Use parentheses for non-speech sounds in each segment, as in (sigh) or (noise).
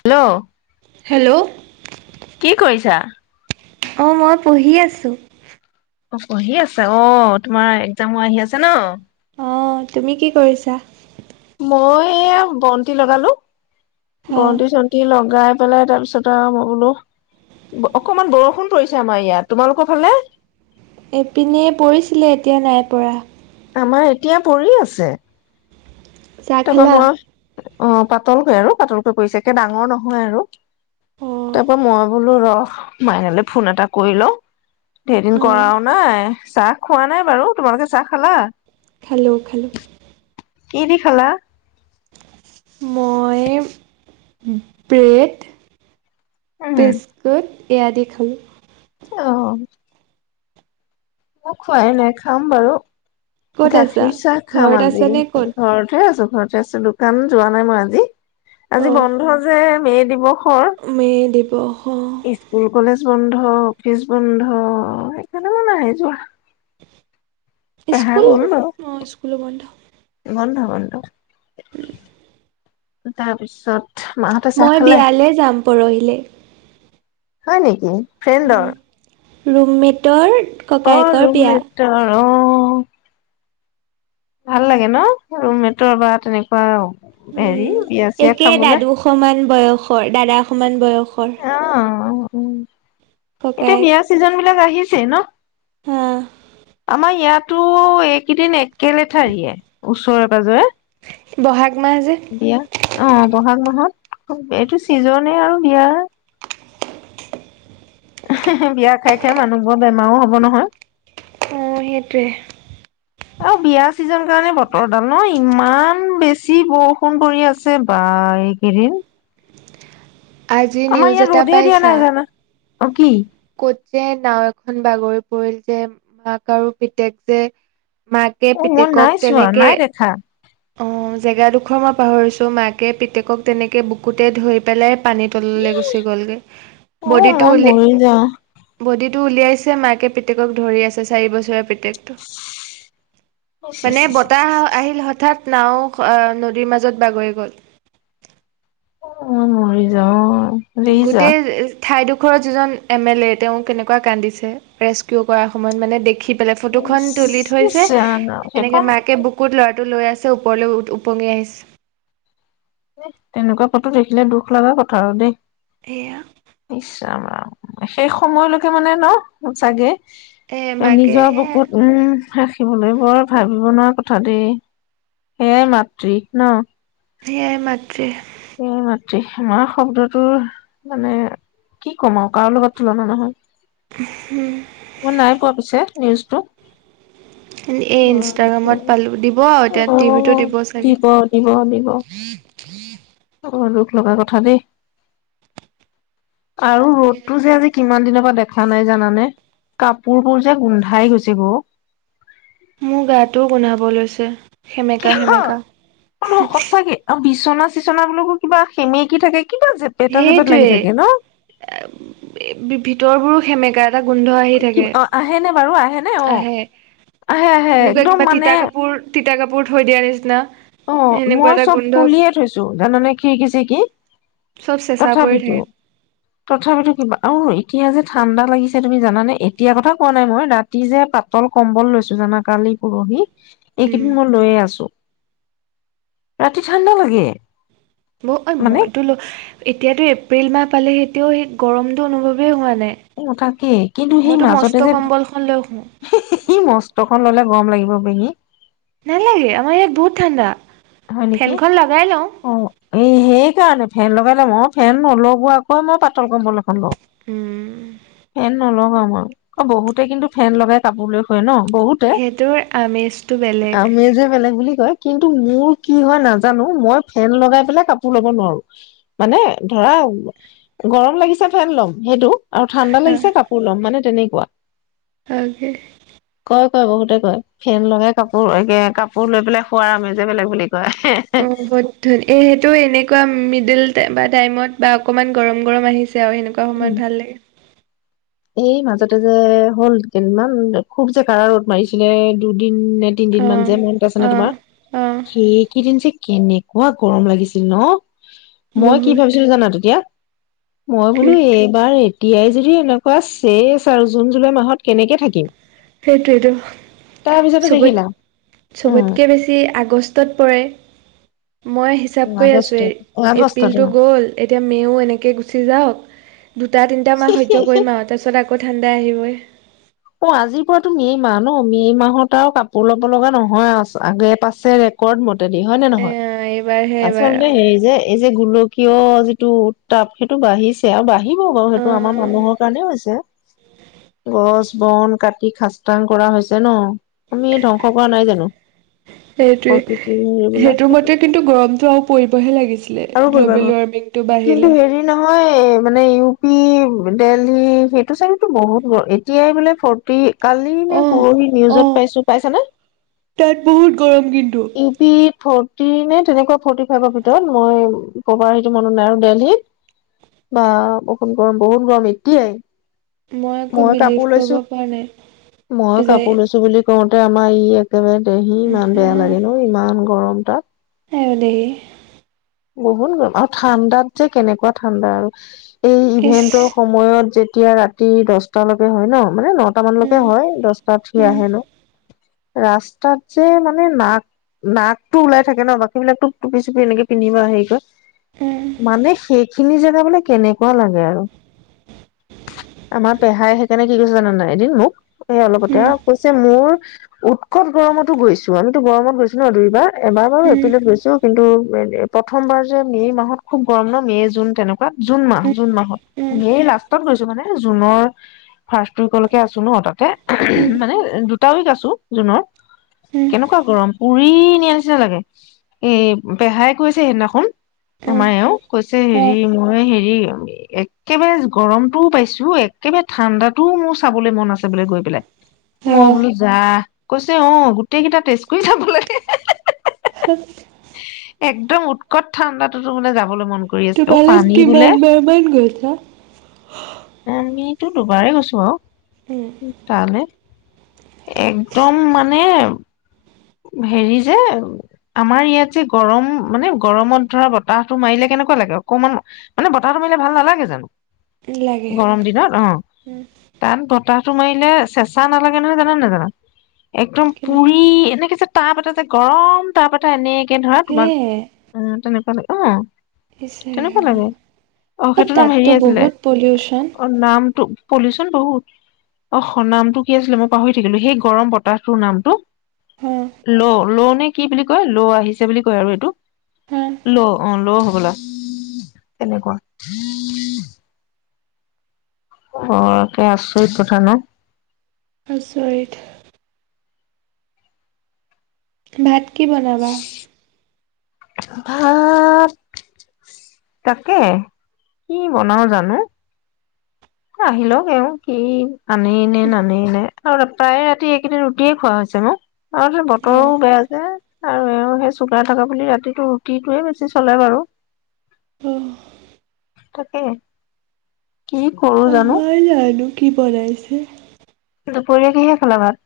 Hello hello কি কৰিছা? অ মই পঢ়ি আছো অ' পঢ়ি আছে অ' তোমাৰ এক্জামো আহি আছে ন? অ', তুমি কি কৰিছা? মই এয়া বন্তি লগালো। হা বন্তি চন্তি লগাই পেলাই তাৰপিছত আৰু মই বোলো, অকমান বৰষুণ পৰিছে আমাৰ ইয়াত তোমালোকৰ ফালে? ইপিনে পৰিছিলে, এতিয়া নাই পৰা। আমাৰ এতিয়া পৰি আছে। চা তাৰপা খালা মই অ পাতলকৈ আৰু পাতলকৈ পৰিছে একে ডাঙৰ নহয় আৰু অঁ তাৰ পৰাৰা মই বোলো ৰহ মাইনালৈ ফোন এটা কৰি লওঁ ৰদিন অঁ কৰাও নাই চাহ খোৱা নাই বাৰু তোমালোকে চাহ খালা খালো, খালো। কি দি খালা? মই ব্ৰেড উম। বিস্কুট। এয়া দি খালো। এ, অ। মই খোৱাই নাই। খাম বাৰু। ক'ত আছা? গাখীৰ চাহ খাম ঘৰত আজি আছা নে ক'ত? ঘৰতহে আছো ঘৰতে আছোঁ দোকান যোৱা নাই মই আজি। আজি অঁ বন্ধ যে। মে' দিৱস মে' দিৱসো স্কুল কলেজ বন্ধ অফিচ বন্ধ সেইকাৰণে কোনো নাই যোৱা পেহা ইস্কুল গ'ল বাৰু অ', স্কুলো বন্ধ। বন্ধ বন্ধ। উম। তাৰপিছত মাহঁতে চাহ মই খালে বিয়ালৈ যাম পৰহিলে। হয় নেকি? ফ্ৰেণ্ডৰ ৰুমমেটৰ অ', ককায়েকৰ বিয়া। ৰুমমেটৰ অ' ভাল লাগে ন? ৰুমমেটৰ বা তেনেকুৱা হেৰি উম, বিয়া চিয়া একে খাবলে দাদু সমান বয়সৰ দাদা সমান বয়স খৰ উম। এতিয়া বিয়া চিজন বিলাক আহিছেই ন? হা আমাৰ ইয়াত টো এইকেইদিন এক কেলে থাৰিয়ে ওচৰে-পজৰে ব'হাগ মাহ যে বিয়া অ', ব'হাগ মাহত এইটো চিজনেই আৰু বিয়াৰ বিয়া খাই খাই মানুহবোৰ বেমাৰো হ'ব নহয় অ', সেইটোৱে আৰু বিয়া চিজন কাৰণে বতৰডাল ন? ইমান বেছি বৰষুণ পৰি আছে বা এইকেইদিন আজি আমাৰ নিউজ ইয়াত এটা ৰ'দে দিয়া পাইছা? নাই জানা অ', কি? ক'ত যে, নাওঁ এখন বাগৰি পৰিল যে, মাক আৰু পিতেক যে মাকে অ', মোৰ পিতেকক নাই চোৱা তেনেকে নাই দেখা অ', জেগাডোখৰ মই পাহৰিছোঁ মাকে পিতেকক তেনেকে বুকুতে ধৰি পেলাই পানী তললৈ গুচি গ'লগে অ বডিটো মই উল মৰি যাওঁ বডিটো উলিয়াইছে মাকে পেতেকক ধৰি আছে চাৰি বছৰে পেতেকটো। ইচ ইচ মানে ইচ ইচ বতাহ ইচ আহিল হঠাৎ। নাও আ নদীৰ মাজত বাগৰি গ'ল। অই মৰি যাওঁ। ৰিজা গোটেই ঠাইডোখৰৰ যিজন এম এল এ তেওঁ কেনেকুৱা কান্দিছে ৰেস্কিউ কৰাৰ সময়ত মানে দেখি পেলে ফটো খন তুলি ইচ থৈছে, ৰাম এনেকে সেইখন মাকে বুকুত ল'ৰাটো লৈ আছে ওপৰলৈ ওপঙি আহিছে। তেনেকুৱা ফটো দেখিলে দুখ লগা কথা আৰু দেই। সেয়া। ইচ ৰাম ৰাম। শেষ সময়লৈকে মানে ন' চাগে? এ মাকে নিজৰ বকুত উম। ৰাখিবলৈ বৰ ভাবিব নোৱাৰা কথা দেই সেয়াই মাতৃ ন'। সেয়াই মাতৃ এই মাতৃ আমাৰ শব্দটো মানে কি কম আৰু কাৰো লগত তুলনা নহয়। মই নাই কোৱা পিছে। নিউজ টো, এই ইনষ্টাগ্ৰামত পালোঁ দিব আৰু এতিয়া টিভিটো অ' দিব চাগে। দিব বৰ দূখ লগা কথা দেই আৰু ৰ'দতটো যে আজি কিমান দিনৰ, মই দেখা নাই জানানে কাপোৰ বোৰ যে গোন্ধাই গৈছে গ মোৰ গাটোও গোন্ধাব লৈছে। সেমেকা কিহ সেমেকা সঁচাকে আ বিশ বিচনা চিচনা বোকো কিবা সেমেকি থাকে, কিবা জেপেটা জেপেট লাগি থাকে ন সেইটোৱেই ভিতৰবোৰো সেমেকা এটা গোন্ধ আহি কি থাকে। অ আহে নে বাৰু আহে ন, অ', আহে আহে আহে এনেকুৱা একদম কিবা মানে। তিতা কাপোৰ তিতা কাপোৰ থৈ দিয়া নিচিনা। অ', সেনেকুৱা মই এটা চব গোন্ধ খুলিয়ে থৈছো জানানে খিৰিকিচি কি চব চেঁচা পৰি তথাপিতো থাকে তথাপিতো কিবা অ'। এতিয়া যে ঠাণ্ডা লাগিছে তুমি জানে এতিয়া কথা কোৱা নাই মই ৰাতি যে পাতল কম্বল লৈছো জানা কালি পৰহি, উম এইকেইদিন মই লৈয়ে আছোঁ। ৰাতি ঠাণ্ডা লাগে। ব অ মানে মইতো ল এতিয়াতো এপ্ৰিল মাহ পালে এতিয়াও সেই গৰমটো অনুভৱেই হোৱা নাই এইথাকেই কিন্তু সেই মইতো মাজতে মস্ত যে সি, কম্বলখন লৈ শুওঁ সি, সি মস্তখন ল'লে। গৰম লাগিব বেহি। নালাগে আমাৰ ইয়াত বহুত ঠাণ্ডা। হয় নেকি? ফেনখন লগাই লওঁ অ', এই সেইকাৰণে ফেন লগাই ল মই ফেন নলগোৱা কৈ মই পাতল কম্বল এখন লওঁ। উম। নলগাওঁ মই অ বহুতে কিন্তু ফেন লগাই কাপোৰ লৈ শুৱে ন। বহুতে সেইটোৰ আমেজটো বেলেগ। হয় কিন্তু মোৰ। কি হয় নাজানো মই ফেন লগাই পেলাই কাপোৰ ল'ব নোৱাৰো। মানে ধৰা গৰম লাগিছে ফেন লম সেইটো অ' ঠাণ্ডা লাগিছে কাপোৰ লম মানে তেনে। ৱাহ। আৰু যে কয় কয় বহুতে কয় ফেন লগাই কাপোৰ একে কাপোৰ লৈ পেলাই শুৱাৰ আমিজেই বেলেগ বেলেগ বুলি। কয় (unintelligible) এই সেইটো এনেকুৱা মিডিল। টাইমত বা অকমান গৰম গৰম আহিছে। আৰু সেনেকুৱা উম সময়ত ভাল লাগে। এই মাজতে যে হ'ল মান খুব জে কাৰা ৰ'দ মাৰিছিলে দু দুদিন নে তিন দিন মান যে অ', মনত আছে নে তোমাৰ অ', অ', সেই কেই দিন যে। কেনেকুৱা গৰম লাগিছিল ন। মই কি বহুত ভাবিছিলো জানা তেতিয়া? মই কি বোলো এইবাৰ। এতিয়াই যদি এনেক কোৱা শেষ আৰু জুন, জুলাই মাহত। কেনেকে থাকিম। পিছতে দেখিলা চবত-চবতকে উম বেছি আগষ্টত পৰে। মই হিচাপ কৰি আছোঁ। আগষ্ট এই আগষ্টত এপ্ৰিলটো গ'ল, এতিয়া মে'ও এনেকৈ গুচি যাওক। দুটা তিনিটামাহ সহ্য কৰিম আৰু তাৰপিছত আকৌ আকৌ ঠাণ্ডা আহিবই। অ আজিৰ পৰাতো মে মাহ ন মে' মাহত আৰু কাপোৰ লব লগা নহয় আ আগ এ পাছে ৰেকৰ্ড মতে। ত হয় নে এ নহয় এইবাৰহে এইবাৰ আচলতে হে যে এই। যে গোলকীয় যিটো তাপ সেইটো বাঢ়িছে আৰু বাঢ়ি বাৰু সেইটো আমাৰ অ', মানুহৰ কাৰণেও হৈছে গছ। বন কাটি খাসতাং কৰা হৈছে ন আমি ধ্বংস কৰা নাই জানো। সেইটোৱে, প্ৰকৃতিৰ হেৰিবিলাক সেইটোৰ সেইটো মতে কিন্তু গৰমতটো আৰু পৰিবহে লাগিছিলে আৰু কৰিবা গ্ল'বেল ৱাৰ্মিংটো বাঢ়িলে। এ মানে ইউ পি দেলহি সেইটো চাগতো বহুত এ। এতিয়াই বোলে ফৰটি কালি নে অ', পৰহি নিউজত অ', পাইছো পাইছানে? তাত বহুত গৰম কিন্তু ইউ পি ফ ফটি তেনেকুৱা ফৰ্টি ফাইভৰ ভিতৰত মই পপাৰ হেৰিটো মনত নাই আৰু দেলহিত বা বহুত গৰম - বহুত গৰম এতিয়াই। মই আকৌ বিলিভ ক (inaudible) মই কাপোৰ লৈছো বুলি ক কওঁতে আমাৰ ই আকৌ একেবাৰে দেহি ইমান বেয়া লাগে ন? ইমান গৰম তাত। আইঅ' দেহি। বহুত গৰম আৰু ঠাণ্ডাত যে কেনেকুৱা ঠাণ্ডা আৰু এই ইভেন্টৰ সময়ত যেতি এতিয়া ৰাতি দহটালৈকে হয় ন? মানে নটা মানলৈকে হয় দচটাত সি আহে ন? ৰাস্তাত যে মানে নাক। নাকটো ওলাই থাকে ন' বাকী বিলাকতো। টুপী-চুপী এনেকে পিন্ধিবা আহি ক'ত? মানে সেইখিনি যে যাব কেনেকুৱা লাগে আৰু, আমাৰ পেহাই সেইকাৰণে কি কৈছে জানানে নাই এদিন মোক। সেই অলপতে আউ কৈছে মোৰ উৎকট গৰমতো গৈছো আমিতো গৰমত গৈছো ন, দুই দুইবাৰ এবাৰ বাৰু এপ্ৰিলত গৈছো কিন্তু (unintelligible) প্ৰথমবাৰ যে মে' মাহত খুব গৰম ন মে' জুন তেনেকুৱা? জুন মাহ, জুন মাহত। মে' লাষ্টত গৈছো মানে জুনৰ ফাৰ্ষ্ট উইকলৈকে আছো ন' তাতে। (unintelligible) মানে দু দুটা উইক আছো জুনৰ, কেনেকুৱা গৰম পুৰিই নিয়াৰ নিচিনা লাগে, এই পেহাই কৈছে সেইদিনাখন। আমাৰ এওঁ কৈছে হেৰি, মই হেৰি। এ, একেবাৰে গৰমটোও পাইছো একেবাৰে ঠাণ্ডাতটোও মোৰ চাবলৈ মন আছে বোলে গৈ পেলাই, মই বোলো যাহ! কৈছে অ, গোটেই কেইটা টেষ্ট কৰি চাব লাগে হা-হা-হা-হা-হা। আ (unintelligible) একদম উৎকট ঠাণ্ডাটো টো বোলে যাবলৈ মন। কৰি আছে অ তোমালোক পানী বোলে কিমান বাৰ মান গৈছা? তো দুবাৰেই গৈছো আউ, তালৈ, একদম মানে হেৰি যে, আমাৰ ইয়াত যে গৰম মানে গৰমত ধৰা বতাহতটো মাৰিলে কেনেকুৱা লাগে অকমান, মানে বতাহত মাৰিলে ভাল নালাগে জানো? লাগে (inaudible) গৰম দিনত অ, উম, তাত বতাহ। তো মাৰিলে চেঁচা নালাগে নহয় জান নে নাজানা? একদম কিন্তু পুৰী এনে- (unintelligible) যে তাপ এটা যে গৰম তাপ এটা এনে (unintelligible) ধৰা তোমাক, সেয়ে উম তেনেকুৱা লাগে। অ'। ইচ কেনেকুৱা ৰাম। লাগে। অ', সেইটোৰ নাম তাততো হেৰি আছিলে, বহুত এ অ পলিউশ্যন অ নামটো পলিউশন বহুত। অস অ নামটো কি আছিলে মই পাহৰি থাকিলো সেই গৰম বতাহটোৰ নামটো। ল' ল' নে কি বুলি কয় ল' আহিছে বুলি কয় আৰু এইটো। ল', অ', ল', হ গলা (inaudible) কেনেকুৱা (inaudible) অ', একে আচৰিত কথা ন? আচৰিত (inaudible) ভাত কি বনাবা? ভাত, তাকে কি বনাও জানো। এ আহিলওক এওঁ কি আনেইনে নানেইনে। আৰু ৰাত প্ৰায়ে ৰাতি এইকেইদিন ৰুটিয়ে খোৱা হৈছে মোৰ। আৰু যে অ, বতৰো বেয়া যে আৰু এওঁৰ যে চুগাৰ থকা বুলি ৰাতিটো ৰুটিটোৱে বেছি চলে বাৰু। অ, তাকে। কি সৰু জানো। কিপা (unintelligible) দুপৰীয়া কিহে খালা ভাত?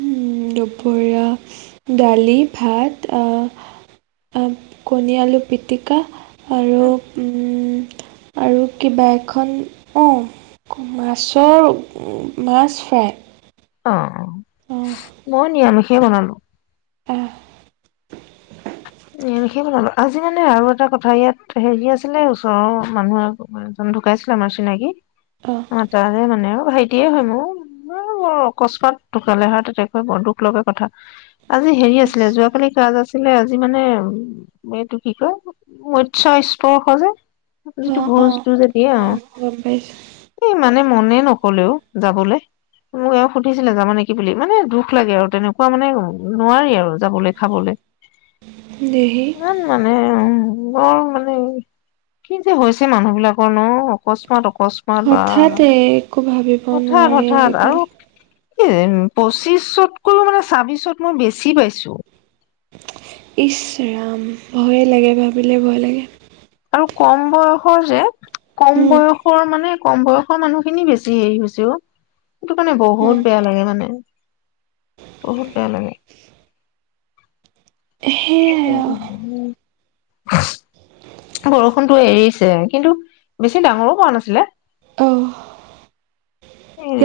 উম দুপৰীয়া- দালি ভাত অ এন কণী আলু পিটিকা আৰু উম আৰু কিবা এখন কও ক মাছৰ উ মাছ ফ্ৰাই অ। অ, অঁ মই নিৰামিষ। কি বনালো। অঁ এ সেই বোলো আজি মানে আৰু এটা কথা ইয়াত হেৰি আছিলে ওচৰৰ মানুহ (inaudible) এজন ঢুকাইছিলে আমাৰ চিনাকি অঁ তাৰে মানে আৰু ভাইটিয়ে হয় মোৰ ব বৰ অকস্মাৎ ঢুকালে হাৰ্ট এটেক হৈ বৰ দুখ লগা কথা। আজি হেৰি আছিলে যোৱাকালি ক্লাছ (unintelligible) আজি মানে উ এইটো কি কয় মৎস্য স্পৰ্শ যে (unintelligible) অঁ ভোজ (unintelligible) অঁ গম পাইছোঁ কি মানে মনে নকলেও, যাবলৈ, মোক এও সুধিছিলে যাবা নেকি বুলি, মানে দুখ লাগে আৰু তেনেকুৱা মানে নোৱাৰি আৰু যাবলৈ খাবলৈ, দেহি (unintelligible) মনে (unintelligible) বৰ মানেহ, কি যে হৈছে মানুহ বিলাকৰ ন অকস্মাৎ অকস্মাৎ- (unintelligible) বা হঠাতে একো ভাবিব হঠাৎ নোৱাৰি হঠাৎ আজিকালি আৰু কি ৰেন পঁচিছ চটকৈও মানে চাব্বিশত মই বেছি পাইছো। ইচ ৰাম, ভয়ে লাগে ভাবিলে ভয় লাগে। আৰু কম বয়সৰ যে। কম উম, বয়সৰ মানে কম বয়সৰ মানুহ খিনি বেছি হেৰি হৈছে অ সেইটো কাৰণে উম, বহুত বেয়া লাগে মানে। বহুত বেয়া লাগে। সেয়াই আৰু (inaudible) বৰষুণটো এৰিছে কিন্তু বেছি ডাঙৰো পৰা নাছিলে অঁ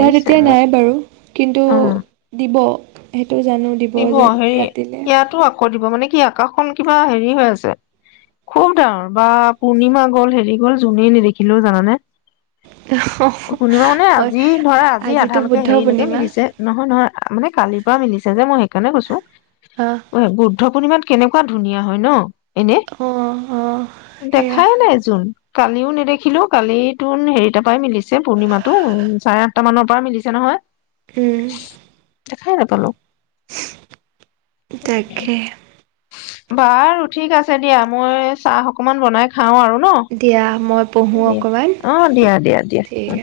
ইয়াত এতিয়া মোক নাই বাৰু, কিন্তু উম দিব। হেত টো জানো দিব যে ৰাতিলে, ইয়াতো আকৌ দিব মানে কি আকাশখন কিবা হেৰি হৈ আছে খুব ডাঙৰ বা পূৰ্ণিমা গ'ল হেৰি গ'ল জুনেই নেদেখিলো জানানে। পূৰ্ণিমা মানে হয় আজি ধৰা আজি আজিতো আধালৈকে বুদ্ধ হেৰিলৈকে পূৰ্ণিমা মিলিছে। নহয়, নহয়। মানে কালিৰ পৰা মিলিছে যে মই সেইকাণে কৈছো। অ অই বুদ্ধ পূৰ্ণিমাত কেনেকুৱা ধুনীয়া হয় ন? এনে। অ অ সেয়া দেখাই নাই জুন। কালিও নেদেখিলো কালি তোন হেৰি তাৰ পৰা মিলিছে ছে পূৰ্ণিমা টো চ কামানৰ পৰা মিলিছে নহয়। উম। দেখায় নাপালো। তাকে। বাৰু ঠিক আছে দিয়া মই চাহ অকমান বনাই খা খাওঁ আৰু ন দিয়া মই পঢ়ো দিয়া অকমান অ দিয়া দিয়া দিয়া। ঠিক আছে